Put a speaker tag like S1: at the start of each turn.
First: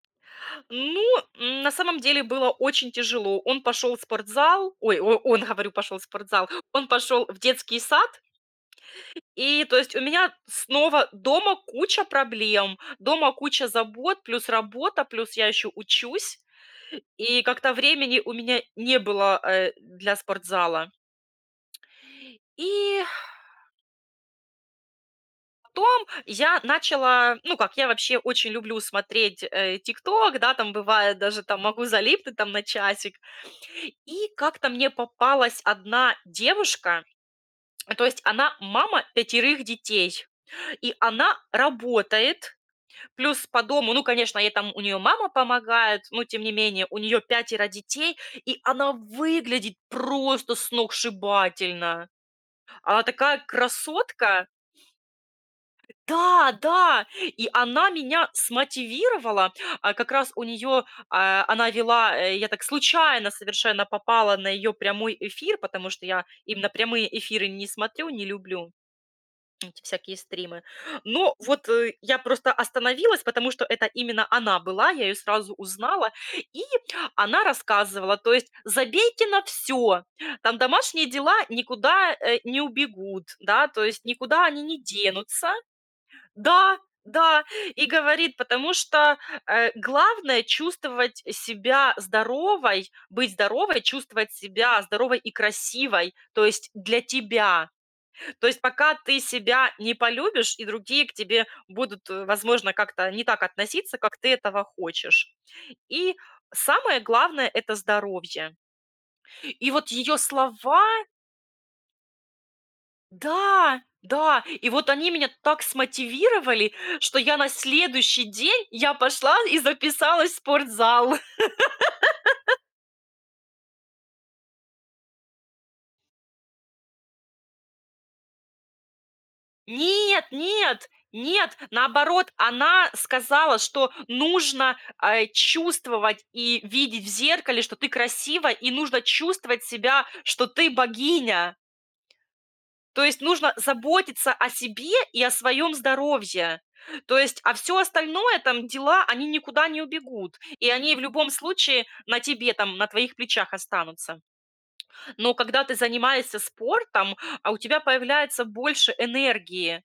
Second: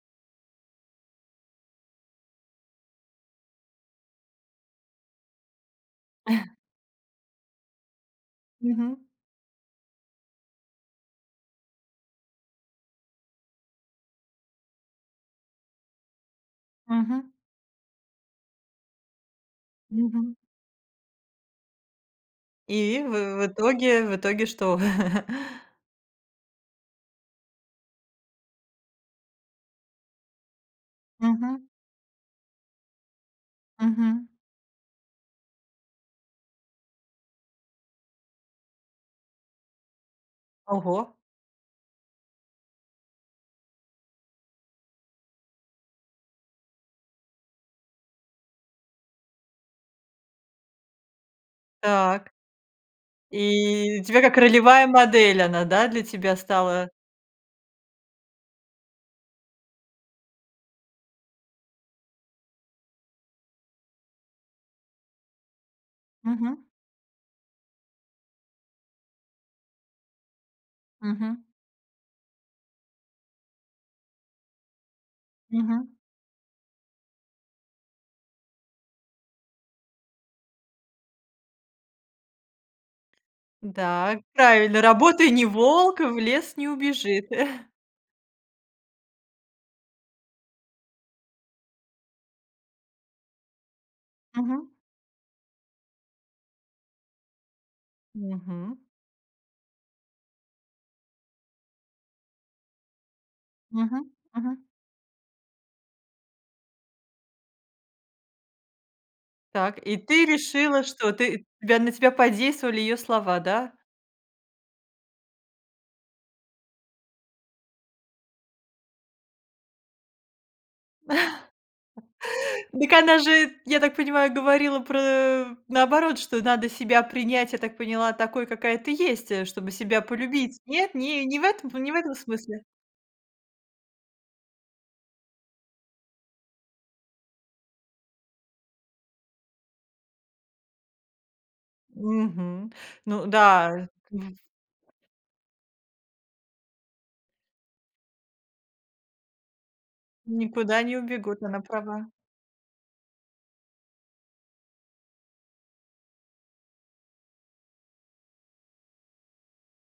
S1: Ну, м, на самом деле было очень тяжело. Он пошел в спортзал, ой, о он, говорю, пошел в спортзал, он пошел в детский сад.
S2: Мгм.
S1: И то есть, у меня снова дома куча проблем, дома куча забот, плюс работа, плюс я еще учусь,
S2: Мгм.
S1: и как-то времени у меня не было, э, для
S2: Мгм.
S1: спортзала.
S2: И
S1: И
S2: в в итоге, в итоге что?
S1: Потом я начала, ну, как я вообще очень люблю смотреть, э, TikTok, да, там бывает даже, там
S2: Мгм.
S1: могу залипнуть там на часик,
S2: Мгм.
S1: и как-то мне попалась одна девушка, то есть она мама 5 детей, и
S2: Ого.
S1: она работает, плюс по дому, ну, конечно, ей там, у неё мама помогает, но тем не менее, у нее пятеро детей, и она выглядит просто сногсшибательно,
S2: Так.
S1: она такая
S2: И тебя как
S1: красотка!
S2: ролевая модель она, да, для тебя
S1: Да,
S2: стала.
S1: да! И она меня смотивировала, а, как раз у неё, а, она вела, э, я так случайно совершенно попала на её прямой эфир, потому что я
S2: Мгм.
S1: именно прямые эфиры не смотрю, не люблю эти всякие стримы. Но
S2: Мгм.
S1: вот, э, я просто остановилась, потому что это именно она была, я её сразу
S2: Мгм.
S1: узнала, и она рассказывала, то есть: "Забейте на всё, там домашние дела никуда, э, не убегут, да, то есть
S2: Да,
S1: никуда они не
S2: правильно, работай- не
S1: денутся".
S2: волк, в лес не
S1: Да,
S2: убежит.
S1: да. И говорит, потому что, э, главное- чувствовать себя здоровой, быть здоровой, чувствовать
S2: Мгм.
S1: себя здоровой и красивой, то есть для тебя. То есть
S2: Мгм.
S1: пока ты себя не полюбишь, и другие к тебе будут, э, возможно, как-то не так относиться,
S2: Мгм
S1: как ты
S2: мгм.
S1: этого хочешь. И самое главное- это здоровье. И
S2: Так,
S1: вот
S2: и
S1: её
S2: ты решила,
S1: слова
S2: что ты тебя на тебя подействовали её слова, да?
S1: Да, да, и вот они меня так смотивировали, что я на следующий день я пошла и записалась в спортзал.
S2: Дак она же, я так понимаю, говорила про, э, наоборот, что надо себя принять, я так поняла, такой, какая ты есть, э, чтобы себя
S1: Нет
S2: полюбить.
S1: нет
S2: Нет, ни не в
S1: нет,
S2: этом п не в этом
S1: наоборот,
S2: смысле?
S1: она сказала, что нужно, а, чувствовать и видеть в зеркале, что ты красива и нужно чувствовать себя, что ты богиня.
S2: Мгм,
S1: То есть
S2: ну
S1: нужно
S2: да,
S1: заботиться
S2: вф
S1: о себе и о своем здоровье, то есть, а всё остальное, там, дела, они никуда не убегут и
S2: Никуда
S1: они
S2: не
S1: в любом
S2: убегут, она
S1: случае
S2: права.
S1: на тебе, там, на твоих плечах останутся. Но когда ты занимаешься спортом, а у тебя появляется больше энергии.